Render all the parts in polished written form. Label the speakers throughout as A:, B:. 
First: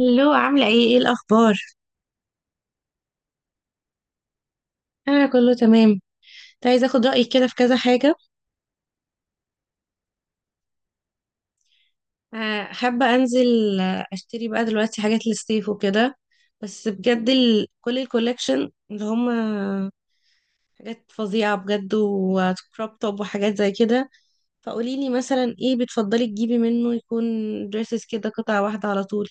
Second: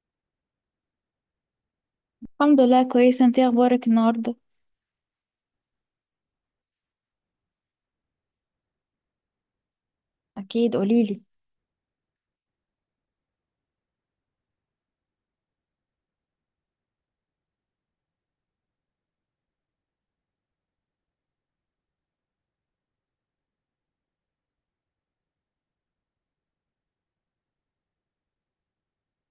A: هلو، عاملة ايه الأخبار؟
B: الحمد لله كويسة. انتي اخبارك النهاردة؟
A: أنا كله تمام. كنت عايزة أخد رأيك كده في كذا حاجة.
B: أكيد قوليلي.
A: حابة أنزل، أشتري بقى دلوقتي حاجات للصيف وكده. بس بجد كل الكوليكشن اللي هم حاجات فظيعة بجد، وكروب توب وحاجات زي كده. فقوليلي مثلا ايه بتفضلي تجيبي منه، يكون دريسز كده قطعة واحدة على طول.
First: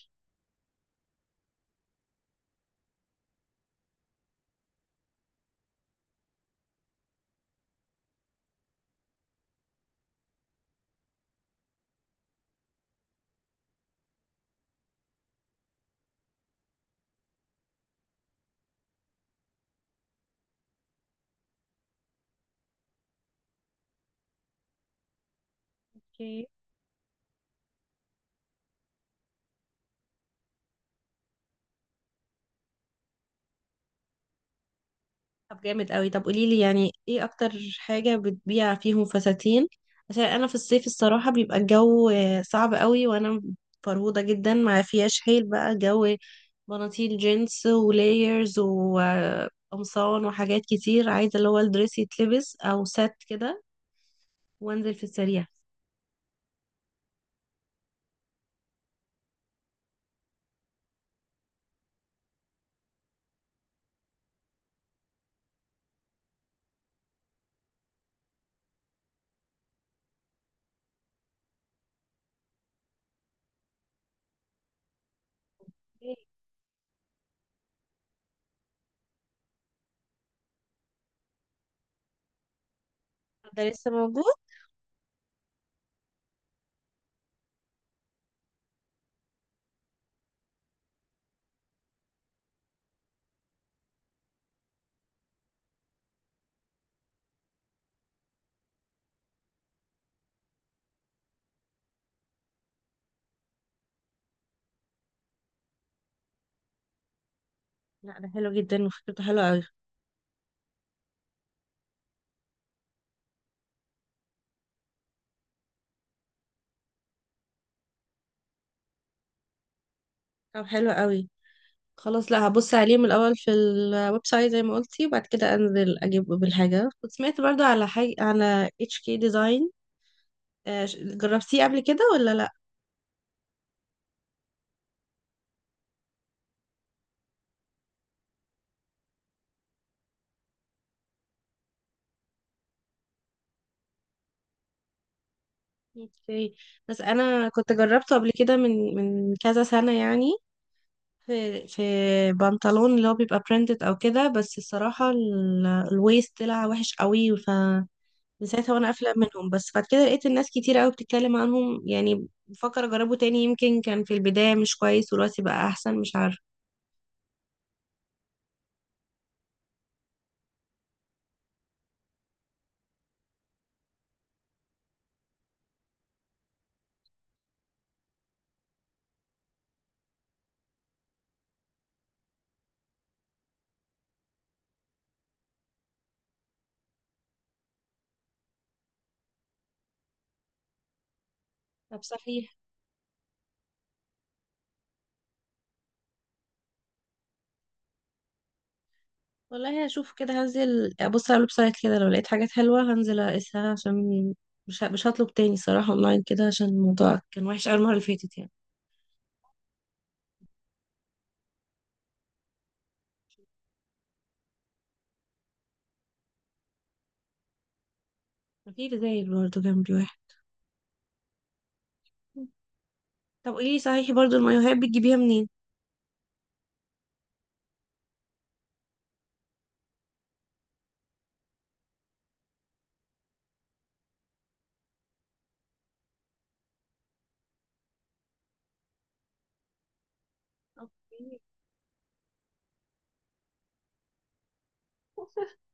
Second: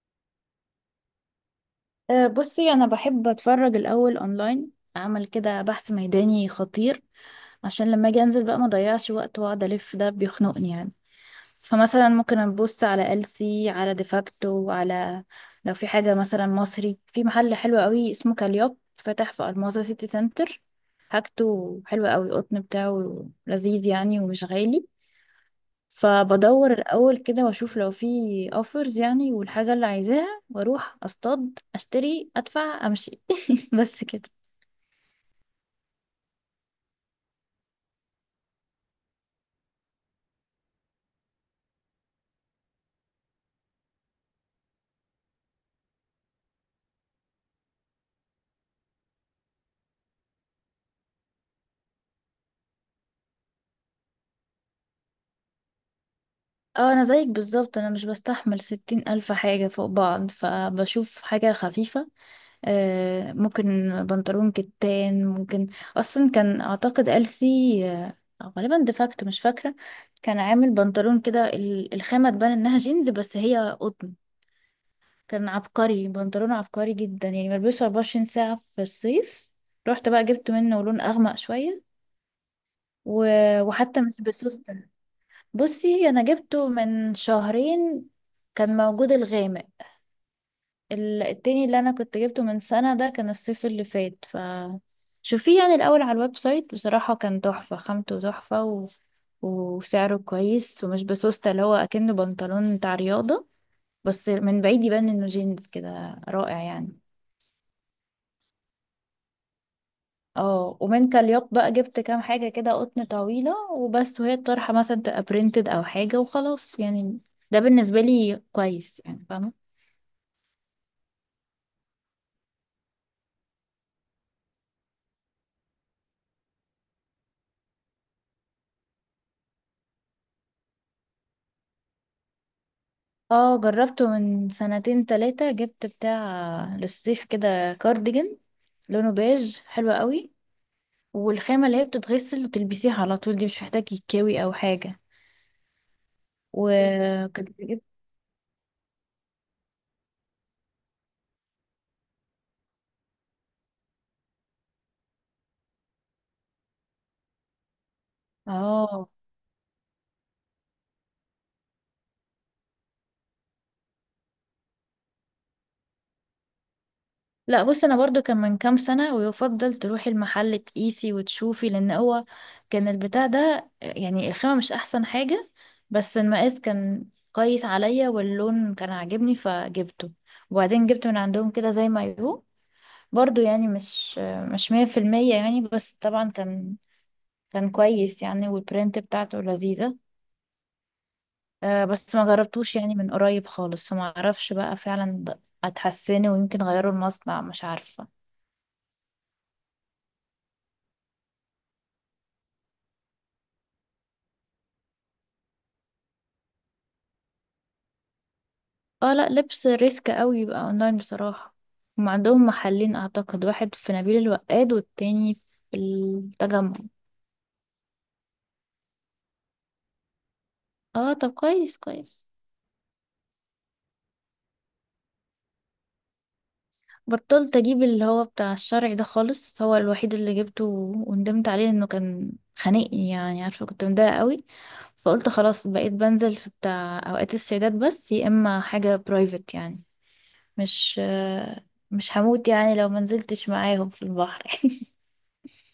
B: بصي انا بحب اتفرج الاول اونلاين، اعمل كده بحث ميداني خطير عشان لما اجي انزل بقى ما اضيعش وقت واقعد الف. ده بيخنقني يعني. فمثلا ممكن ابص على ألسي، على ديفاكتو، على لو في حاجة مثلا مصري. في محل حلو قوي اسمه كاليوب فتح في الماظة سيتي سنتر، حاجته حلوة قوي، القطن بتاعه لذيذ يعني ومش غالي. فبدور الأول كده وأشوف لو في اوفرز يعني والحاجة اللي عايزاها، وأروح أصطاد أشتري أدفع أمشي. بس كده.
A: طب جامد قوي. طب قولي لي يعني ايه اكتر حاجة بتبيع فيهم فساتين، عشان انا في الصيف الصراحة بيبقى الجو صعب قوي، وانا فرهودة جدا ما فيهاش حيل بقى جو. بناطيل جينز ولايرز وقمصان وحاجات كتير، عايزة اللي هو الدريس يتلبس او سات كده وانزل في السريع.
B: اه أنا زيك بالظبط، أنا مش بستحمل 60,000 حاجة فوق بعض، فبشوف حاجة خفيفة. ممكن بنطلون كتان ممكن. أصلا كان أعتقد ألسي أو غالبا ديفاكتو، مش فاكرة. كان عامل بنطلون كده، الخامة تبان إنها جينز بس هي قطن. كان عبقري،
A: إيه،
B: بنطلونه عبقري جدا يعني، بلبسه 24 ساعة في الصيف. رحت بقى جبت منه لون أغمق شوية و...
A: ده لسه
B: وحتى مش
A: موجود؟
B: بسوستة. بصي أنا جبته من شهرين، كان موجود الغامق. التاني اللي أنا كنت جبته من سنة ده كان الصيف اللي فات. ف شوفيه يعني الأول على الويب سايت. بصراحة كان تحفة، خامته تحفة وسعره كويس ومش بسوستة، اللي هو أكنه بنطلون بتاع رياضة، بس من بعيد يبان إنه جينز كده، رائع يعني.
A: لا، ده حلو جدا وفكرته حلوة قوي.
B: اه ومن كاليوت بقى جبت كام حاجة كده قطن طويلة وبس، وهي الطرحة مثلا تبقى برينتد أو حاجة وخلاص يعني. ده بالنسبة لي كويس يعني، فاهمة.
A: طب حلو قوي. خلاص، لا هبص عليه من الاول في الويب سايت زي ما قلتي، وبعد كده انزل اجيب بالحاجه. كنت سمعت برضو على حاجه على اتش كي ديزاين، جربتيه قبل كده ولا لا؟
B: اه جربته من سنتين تلاتة، جبت بتاع للصيف كده كارديجان، لونه بيج حلو قوي، والخامة اللي هي بتتغسل وتلبسيها على طول، دي مش محتاج يتكوي أو حاجة.
A: اوكي. بس انا
B: وكنت
A: كنت
B: جبت.
A: جربته قبل كده من كذا سنه يعني. في بنطلون اللي هو بيبقى برينتد او كده، بس الصراحه الويست طلع وحش قوي، ف من ساعتها وانا
B: اه
A: قافله منهم. بس بعد كده لقيت الناس كتير قوي بتتكلم عنهم، يعني بفكر اجربه تاني. يمكن كان في البدايه مش كويس ودلوقتي بقى احسن، مش عارفه.
B: لا بص انا برضو كان من كام سنة، ويفضل تروحي المحل تقيسي وتشوفي، لان هو كان البتاع ده يعني الخامة مش احسن حاجة، بس المقاس كان كويس عليا واللون كان عاجبني فجبته. وبعدين جبت من عندهم كده زي ما يهو، برضو يعني مش مية في المية يعني، بس طبعا كان كان كويس يعني، والبرنت بتاعته لذيذة.
A: طب
B: بس ما
A: صحيح،
B: جربتوش يعني من قريب خالص، فما اعرفش بقى فعلا اتحسنه، ويمكن غيروا المصنع، مش عارفة.
A: والله هشوف كده، هنزل ابص على الويب سايت كده، لو لقيت حاجات حلوه هنزل اقيسها، عشان مش هطلب تاني صراحه اونلاين كده، عشان الموضوع كان وحش قوي المره اللي فاتت يعني.
B: اه لا لبس ريسك قوي يبقى اونلاين بصراحة. هم عندهم محلين اعتقد، واحد في نبيل الوقاد والتاني في التجمع.
A: في زي برضه جنبي واحد.
B: اه طب كويس كويس.
A: طب قولي لي صحيح، برضه المايوهات بتجيبيها منين؟
B: بطلت اجيب اللي هو بتاع الشرعي ده خالص، هو الوحيد اللي جبته وندمت عليه، انه كان خانقني يعني، عارفة كنت مضايقة قوي. فقلت خلاص بقيت بنزل في بتاع اوقات السيدات بس، يا اما حاجة برايفت يعني. مش
A: اوكي.
B: مش هموت يعني لو منزلتش معاهم في البحر.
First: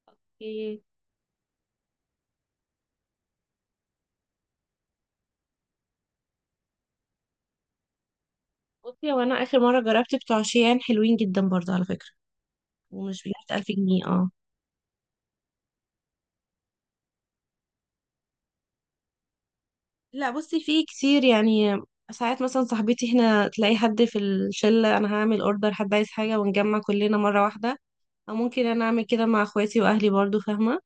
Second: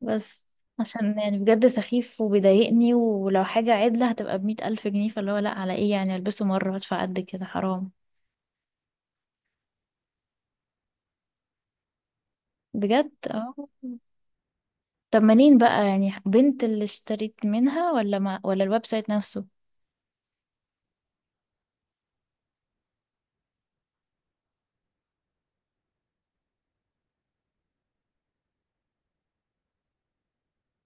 B: بس
A: اوكي.
B: عشان يعني بجد سخيف وبيضايقني، ولو حاجة عدلة هتبقى بمية ألف جنيه، فاللي هو لأ، على ايه يعني ألبسه مرة وأدفع قد كده، حرام.
A: بصي، هو انا اخر مره جربت بتوع شيان حلوين جدا برضه على فكره،
B: بجد
A: ومش بيحت
B: اه.
A: 1000 جنيه. اه
B: طب منين بقى يعني؟ بنت اللي اشتريت منها ولا ما ولا الويب سايت نفسه؟
A: لا، بصي في كتير يعني. ساعات مثلا صاحبتي هنا تلاقي حد في الشلة، انا هعمل اوردر حد عايز حاجة ونجمع كلنا مرة واحدة. او ممكن انا اعمل كده مع اخواتي واهلي برضو، فاهمة؟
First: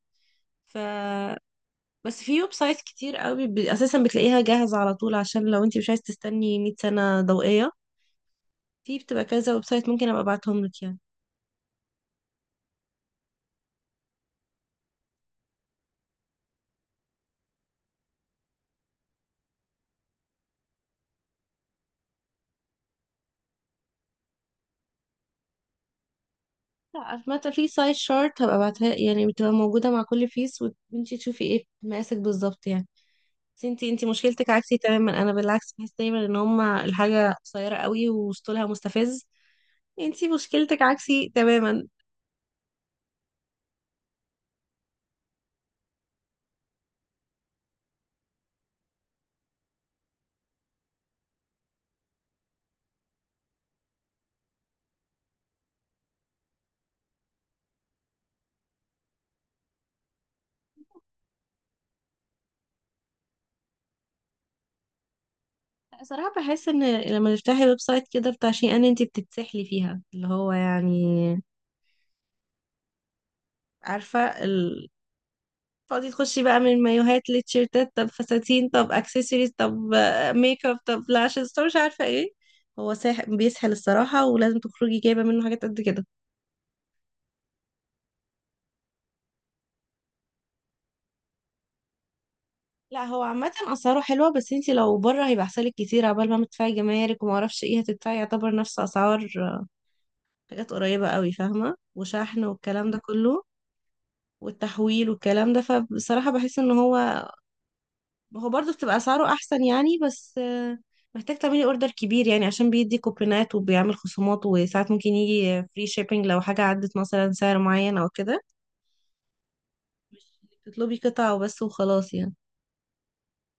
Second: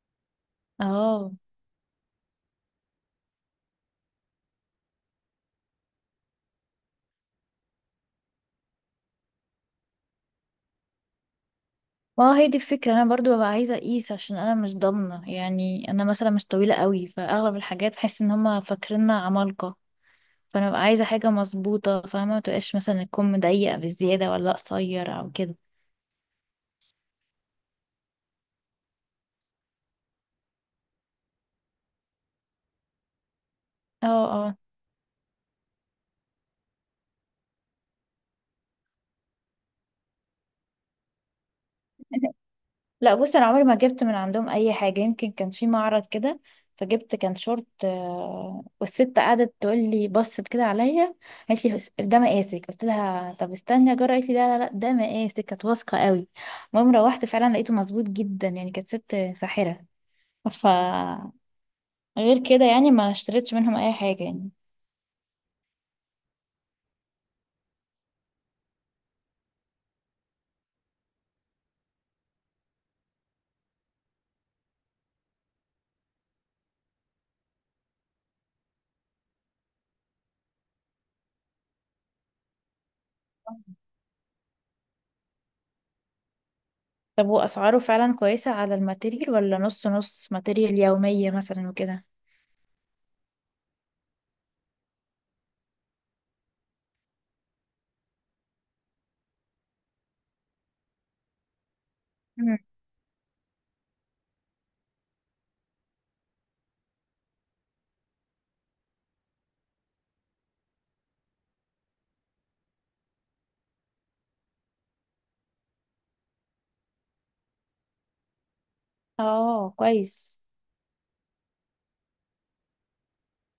A: ف
B: اه
A: بس في ويب سايت كتير قوي، اساسا بتلاقيها جاهزة على طول عشان لو انت مش عايز تستني 100 سنة ضوئية. في بتبقى كذا ويب سايت، ممكن ابقى ابعتهم لك يعني.
B: ما هو هي دي الفكرة، انا برضو ببقى عايزة اقيس، عشان انا مش ضامنة يعني، انا مثلا مش طويلة قوي، فاغلب الحاجات بحس ان هما فاكريننا عمالقة. فانا ببقى عايزة حاجة مظبوطة، فاهمة، ما تبقاش مثلا الكم ضيق بالزيادة ولا قصير او كده.
A: لا مثلا في سايت شارت هبقى ابعتها، يعني بتبقى موجودة مع كل فيس وانت تشوفي ايه مقاسك بالظبط يعني. بس انتي
B: اه
A: مشكلتك
B: اه.
A: عكسي تماما. انا بالعكس بحس دايما ان هما الحاجة قصيرة قوي وسطولها مستفز. انتي مشكلتك عكسي تماما.
B: لا بص انا عمري ما جبت من عندهم اي حاجه، يمكن كان في معرض كده فجبت، كان شورت. والست قعدت تقول لي، بصت كده عليا قالت لي ده مقاسك"، قلت لها طب استني اجرب، قالت لي لا لا لا ده مقاسك، كانت واثقه قوي. المهم روحت فعلا لقيته مظبوط جدا يعني، كانت ست ساحره. ف غير كده يعني ما اشتريتش منهم اي حاجه يعني.
A: صراحة بحس ان لما تفتحي ويب سايت كده بتاع شيء، ان انتي بتتسحلي فيها، اللي هو يعني، عارفة تقعدي تخشي بقى من مايوهات لتيشيرتات، طب فساتين، طب اكسسوارز، طب ميك اب، طب لاشز، طب مش عارفة ايه. هو بيسحل الصراحة، ولازم تخرجي جايبة منه حاجات قد كده.
B: طب واسعاره فعلا كويسه على الماتيريال، ولا نص نص ماتيريال يوميه مثلا وكده؟
A: لا هو عامة أسعاره حلوة، بس انتي لو بره هيبقى أحسنلك كتير، عبال ما تدفعي جمارك وما اعرفش ايه هتدفعي، يعتبر نفس أسعار حاجات قريبة قوي، فاهمة، وشحن
B: مم.
A: والكلام ده كله والتحويل والكلام ده. فبصراحة بحس ان هو، هو برضه بتبقى أسعاره أحسن يعني، بس محتاج تعملي اوردر كبير يعني، عشان بيدي كوبونات وبيعمل خصومات، وساعات ممكن يجي فري شيبينج لو حاجة عدت مثلا سعر معين أو كده،
B: اه
A: مش
B: كويس.
A: إنك تطلبي قطعة وبس وخلاص يعني.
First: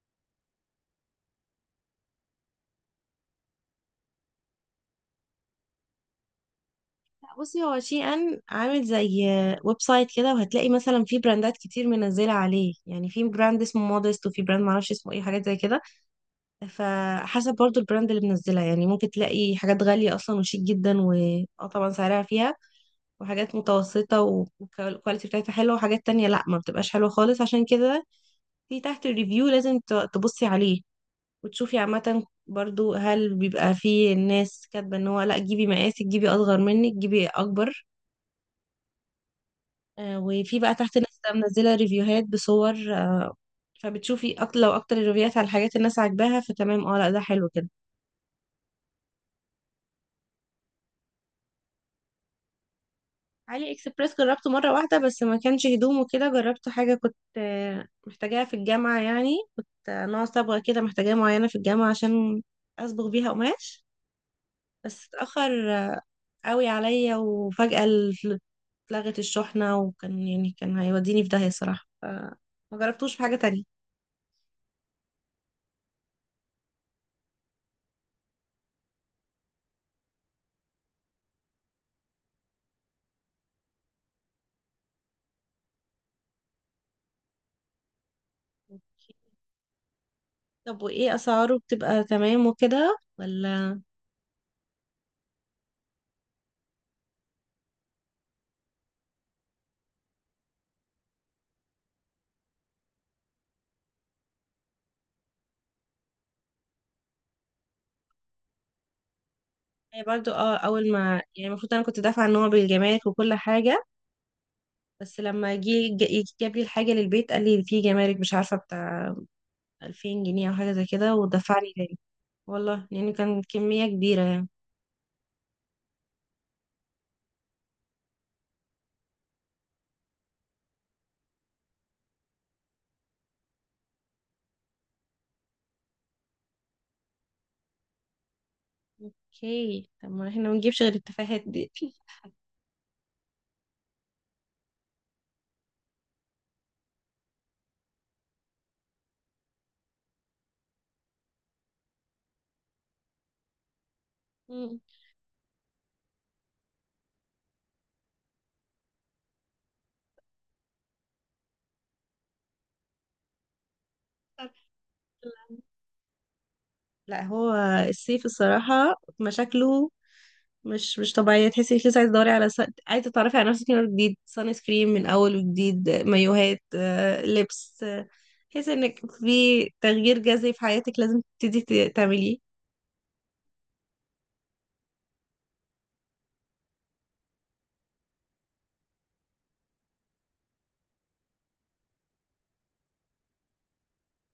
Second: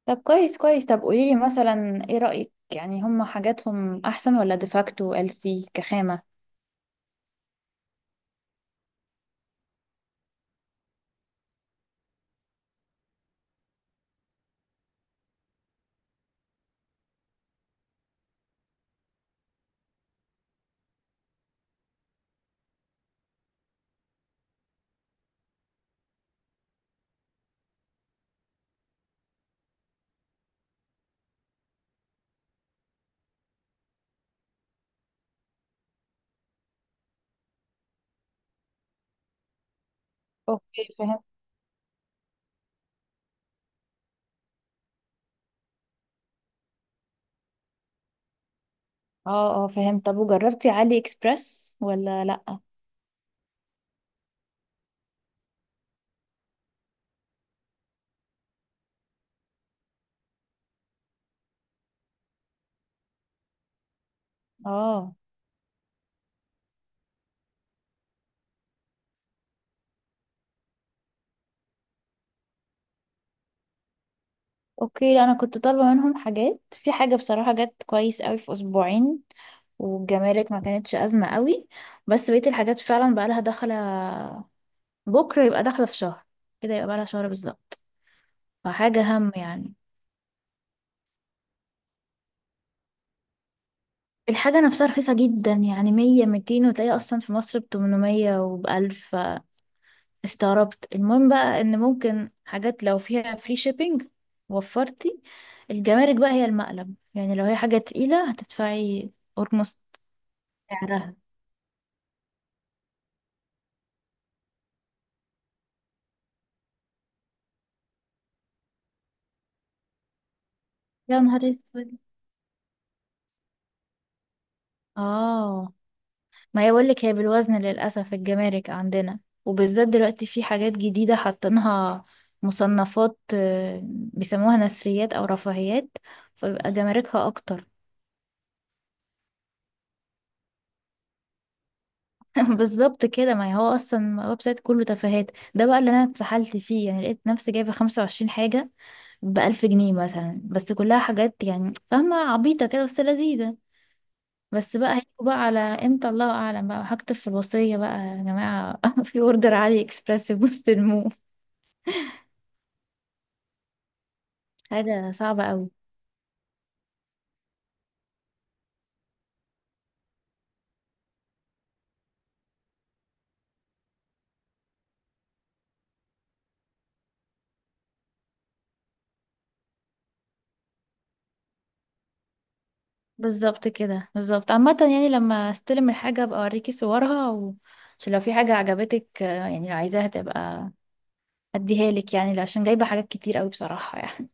B: طب كويس كويس. طب قوليلي مثلا ايه رأيك يعني، هم حاجاتهم احسن ولا ديفاكتو ال سي كخامة؟
A: بصي، هو شي ان عامل زي ويب سايت كده، وهتلاقي مثلا في براندات كتير منزله عليه، يعني في براند اسمه مودست وفي براند معرفش اسمه ايه، حاجات زي كده. فحسب برضو البراند اللي منزلها يعني، ممكن تلاقي حاجات غاليه اصلا وشيك جدا و اه طبعا سعرها فيها، وحاجات متوسطه والكواليتي بتاعتها حلوه، وحاجات تانية لا ما بتبقاش حلوه خالص. عشان كده في تحت الريفيو لازم تبصي عليه وتشوفي عامه برضو، هل بيبقى فيه الناس كاتبه ان هو لا جيبي مقاسك، جيبي اصغر منك، جيبي اكبر. وفي بقى
B: اوكي
A: تحت لسه
B: فهمت.
A: منزله ريفيوهات بصور. آه، فبتشوفي اكتر، لو اكتر الريفيوهات على الحاجات الناس عاجباها فتمام. اه لا، ده حلو كده.
B: اه اه فهمت. طب وجربتي علي اكسبرس ولا لا؟
A: علي اكسبريس جربته مره واحده بس، ما كانش هدوم وكده. جربته حاجه كنت محتاجاها في الجامعه يعني، كنت نوع صبغه كده محتاجاها معينه في الجامعه عشان اصبغ بيها قماش. بس
B: اه
A: اتاخر قوي عليا، وفجاه اتلغت الشحنه، وكان يعني كان هيوديني في داهيه صراحه. ما جربتوش في حاجه تانية.
B: اوكي. لا انا كنت طالبة منهم حاجات في حاجة، بصراحة جت كويس قوي في اسبوعين، والجمارك ما كانتش ازمة قوي. بس بقية الحاجات فعلا بقى لها داخلة، بكرة يبقى داخلة في شهر، كده يبقى بقى لها شهر بالظبط. فحاجة هم يعني.
A: طب وايه اسعاره بتبقى تمام وكده، ولا؟
B: الحاجة نفسها رخيصة جدا يعني 100 200، وتلاقي أصلا في مصر ب 800 و 1000، استغربت. المهم بقى إن ممكن حاجات لو فيها فري شيبينج، وفرتي. الجمارك بقى هي المقلب يعني، لو هي حاجة تقيلة هتدفعي أورموست
A: هي برضو، اه اول
B: سعرها.
A: ما يعني المفروض انا كنت دافعه ان هو بالجمارك وكل حاجه، بس لما جه جاب لي الحاجه للبيت، قال لي في جمارك مش عارفه بتاع 2000 جنيه او حاجه زي كده،
B: يا نهار
A: ودفع لي
B: اسود.
A: تاني. والله يعني كان كميه كبيره يعني.
B: اه ما هي بقولك، هي بالوزن للأسف الجمارك عندنا، وبالذات دلوقتي في حاجات جديدة حاطينها مصنفات، بيسموها نثريات أو رفاهيات، فبيبقى جماركها أكتر.
A: اوكي، طب ما احنا ما نجيبش غير التفاهات دي.
B: بالظبط كده. ما هو اصلا ويب سايت كله تفاهات، ده بقى اللي انا اتسحلت فيه يعني، لقيت نفسي جايبه 25 حاجه ب 1000 جنيه مثلا، بس كلها حاجات يعني فاهمه، عبيطه كده بس لذيذه. بس
A: مم.
B: بقى هيجوا بقى على امتى الله اعلم، بقى هكتب في الوصيه بقى يا جماعه، في اوردر علي اكسبريس مستلموه.
A: طب
B: حاجه صعبه
A: يلا.
B: قوي.
A: لا هو الصيف الصراحه مشاكله، مش مش طبيعية، تحسي انك لسه عايزة تدوري على عايزة تتعرفي على نفسك من أول جديد، سان سكرين من أول وجديد، مايوهات، لبس، تحسي انك في تغيير جذري في حياتك لازم تبتدي تعمليه.
B: بالظبط كده بالظبط. عامه يعني لما استلم الحاجه ابقى اوريكي صورها عشان لو في حاجه عجبتك، يعني لو عايزاها تبقى اديها لك يعني، عشان جايبه حاجات كتير قوي بصراحه يعني.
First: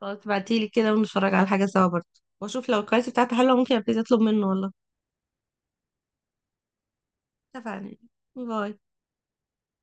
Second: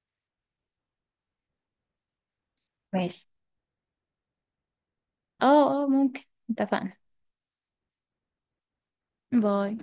A: خلاص تبعتيلي كده ونتفرج على حاجة سوا برضه، واشوف لو الكواليتي
B: ماشي.
A: بتاعتها حلوة ممكن ابتدي اطلب منه والله.
B: اه اه ممكن. اتفقنا.
A: اتفقنا. باي.
B: باي.